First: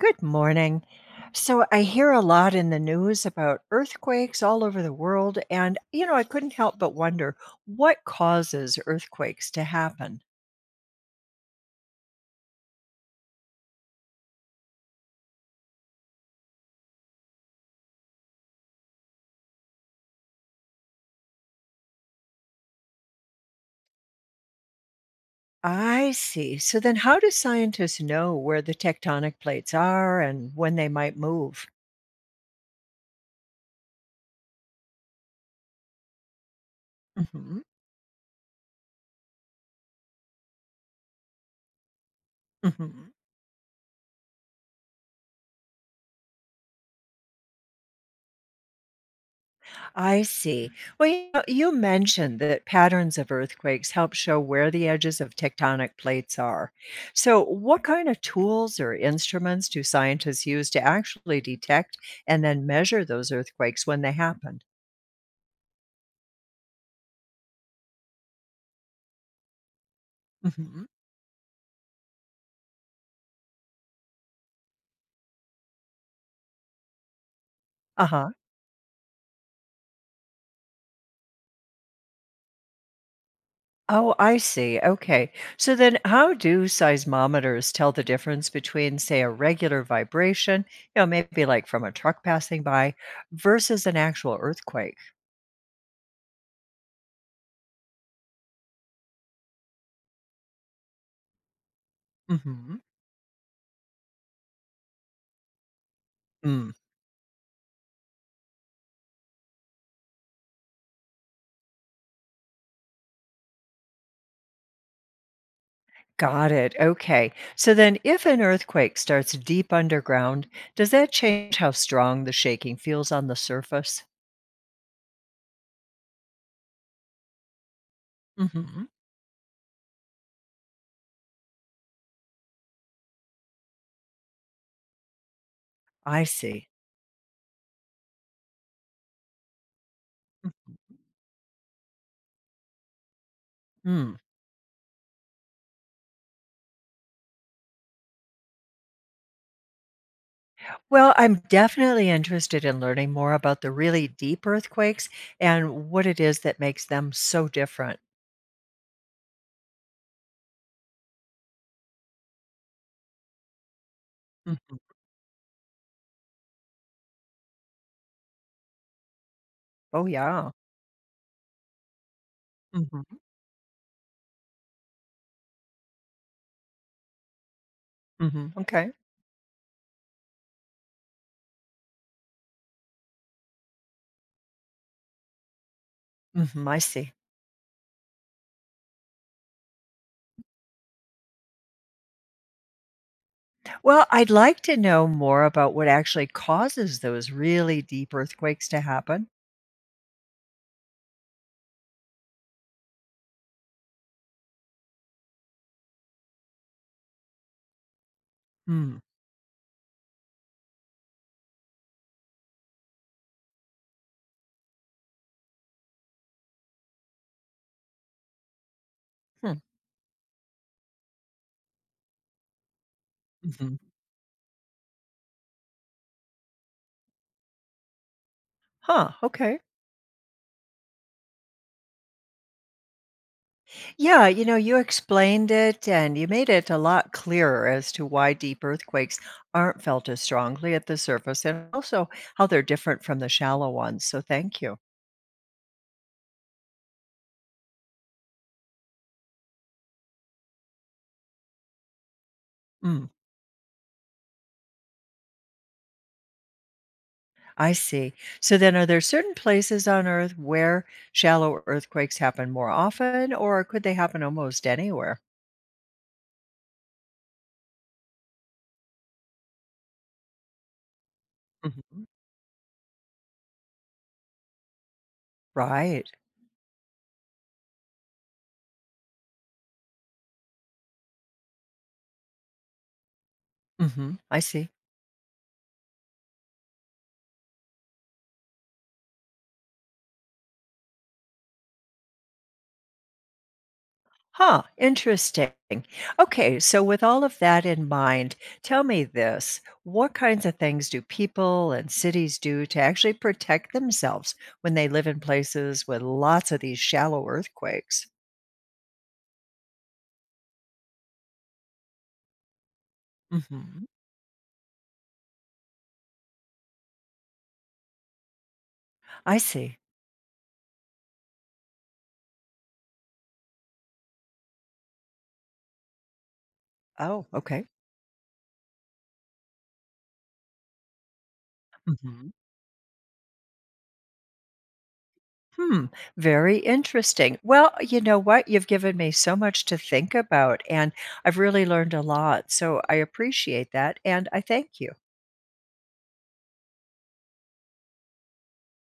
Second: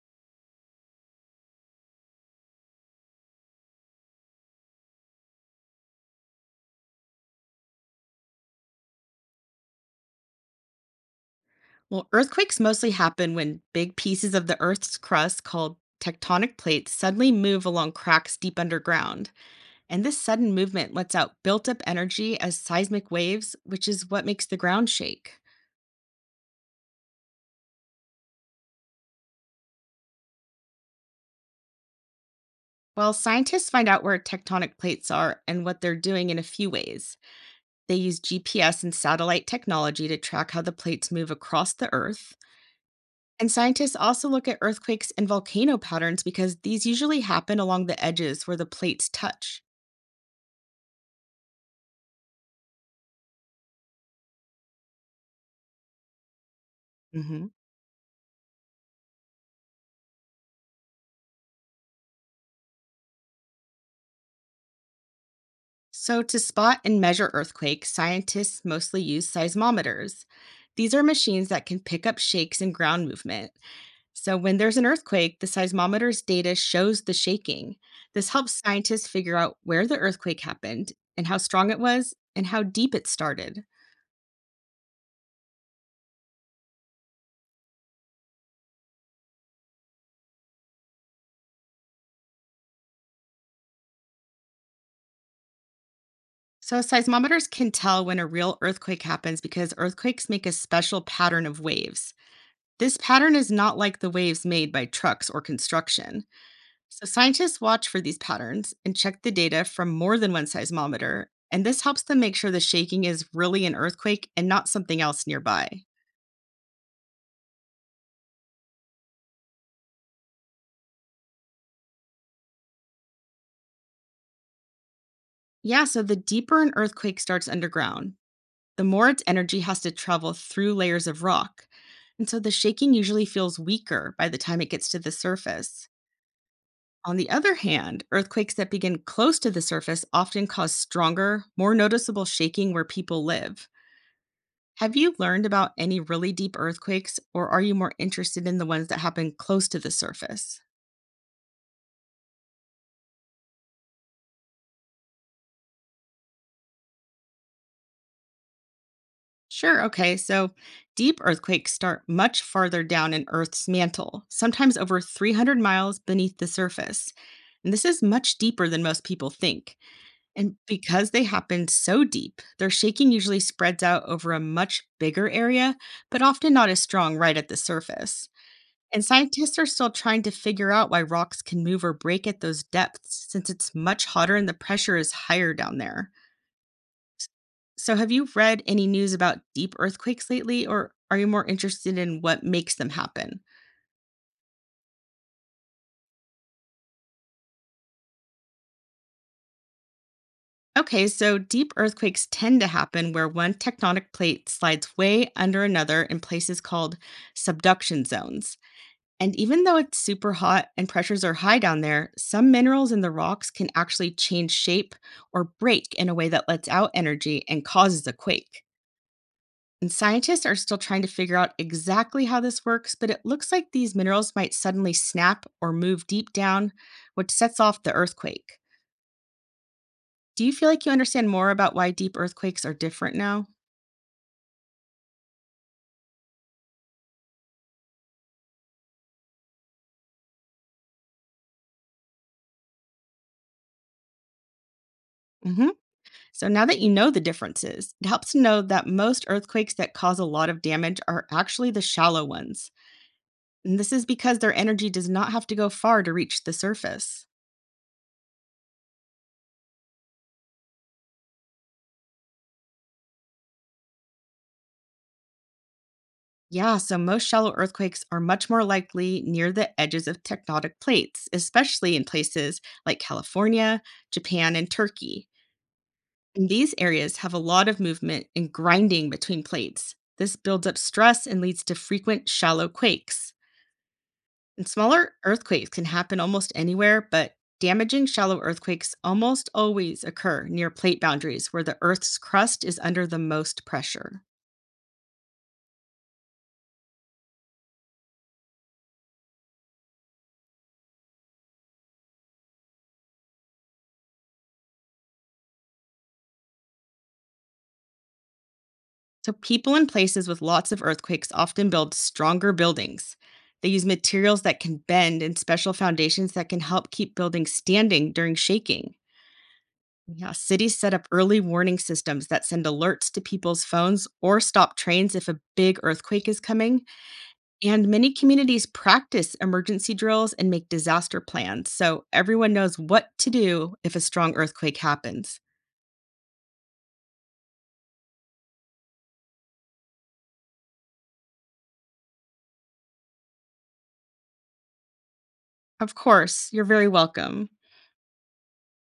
Good morning. So I hear a lot in the news about earthquakes all over the world. And, I couldn't help but wonder what causes earthquakes to happen? Well, earthquakes mostly happen when big pieces of the Earth's crust, called tectonic plates, suddenly move along cracks deep underground. And this sudden movement lets out built up energy as seismic waves, which is what makes the ground shake. I see. So then, how do scientists know where the tectonic plates are and when they might move? Well, scientists find out where tectonic plates are and what they're doing in a few ways. Hmm. They use GPS and satellite technology to track how the plates move across the Earth. And scientists also look at earthquakes and volcano patterns because these usually happen along the edges where the plates touch. I see. Well, you mentioned that patterns of earthquakes help show where the edges of tectonic plates are. So, Mhm. what kind of tools or instruments do scientists use to actually detect and then measure those earthquakes when they happen? So, to spot and measure earthquakes, scientists mostly use seismometers. Hmm. These are machines that can pick up shakes and ground movement. So, when there's an earthquake, the seismometer's data shows the shaking. Uh This huh. helps scientists figure out where the earthquake happened and how strong it was and how deep it started. Oh, I see. Okay. So, then how do seismometers tell the difference between, say, a regular vibration, maybe like from a truck passing by, versus an actual earthquake? So, seismometers can tell when a real earthquake happens because earthquakes make a special pattern of waves. Hmm. This pattern is not like the waves made by trucks or construction. Mm. So, scientists watch for these patterns and check the data from more than one seismometer, and this helps them make sure the shaking is really an earthquake and not something else nearby. Got it. Okay. So then, if an earthquake starts deep underground, does that change how strong the shaking feels on the surface? Yeah, so the deeper an earthquake starts underground, Hmm. the more its energy has to travel through layers of rock. And so the shaking usually feels weaker by the time it gets to the surface. I see. On the other hand, earthquakes that begin close to the surface often cause stronger, more noticeable shaking where people live. Hmm. Have you learned about any really deep earthquakes, or are you more interested in the ones that happen close to the surface? Well, I'm definitely interested in learning more about the really deep earthquakes and what it is that makes them so different. Sure, okay, so deep earthquakes start much farther down in Earth's mantle, Hmm. sometimes over 300 miles beneath the surface. And this is much deeper than most people think. Oh, yeah. And because they happen so deep, their Hmm. shaking usually spreads out over a much bigger area, but often not as strong right at the surface. Hmm. Okay. And scientists are still trying to figure out why rocks can move or break at those depths since it's much hotter and the pressure is higher down there. Hmm. I see. So, have you read any news about deep earthquakes lately, or are you more interested in what makes them happen? Well, I'd like to know more about what actually causes those really deep earthquakes to happen. Okay, so deep earthquakes tend to happen where one tectonic plate slides way under another in places called subduction zones. Mm-hmm. And even though it's super hot and pressures are high down there, some minerals in the rocks can actually change shape or break in a way that lets out energy and causes a quake. And scientists are still trying to figure out exactly how this works, but it looks like Hmm. these minerals might suddenly snap or move deep down, which sets off the earthquake. Huh, okay. Do you feel like you understand more about why deep earthquakes are different now? Yeah, you explained it and you made it a lot clearer as to why deep earthquakes aren't felt as strongly at the surface and also how they're different from the shallow ones. So thank you. Hmm. So, now that you know the differences, it helps to know that most earthquakes that cause a lot of damage are actually the shallow ones. Mm. And this is because their energy does not have to go far to reach the surface. I see. So then, are there certain places on Earth where shallow earthquakes happen more often, or could they happen almost anywhere? Yeah, so most shallow earthquakes are much more likely near the edges of tectonic plates, especially Mhm. in places like California, Japan, and Turkey. Right. And these areas have a lot of movement and grinding between plates. This builds up stress and leads to frequent shallow quakes. Hmm. I see. And smaller earthquakes can happen almost anywhere, but damaging shallow earthquakes almost always occur near plate boundaries where the Earth's crust is under the most pressure. Huh, interesting. Okay, so with all of that in mind, tell me this, what kinds of things do people and cities do to actually protect themselves when they live in places with lots of these shallow earthquakes? So, people in places with lots of earthquakes often build stronger buildings. They use Mhm. materials that can bend and special foundations that can help keep buildings standing during shaking. I see. Yeah, cities set up early warning systems that send alerts to people's phones or stop trains if a big earthquake is coming. Oh, okay. And many communities practice emergency drills and make disaster plans so Mhm. everyone knows what to do if a strong earthquake happens. Hmm, very interesting. Well, you know what? You've given me so much to think about, and I've really learned a lot. So I appreciate that, and I thank you. Of course, you're very welcome.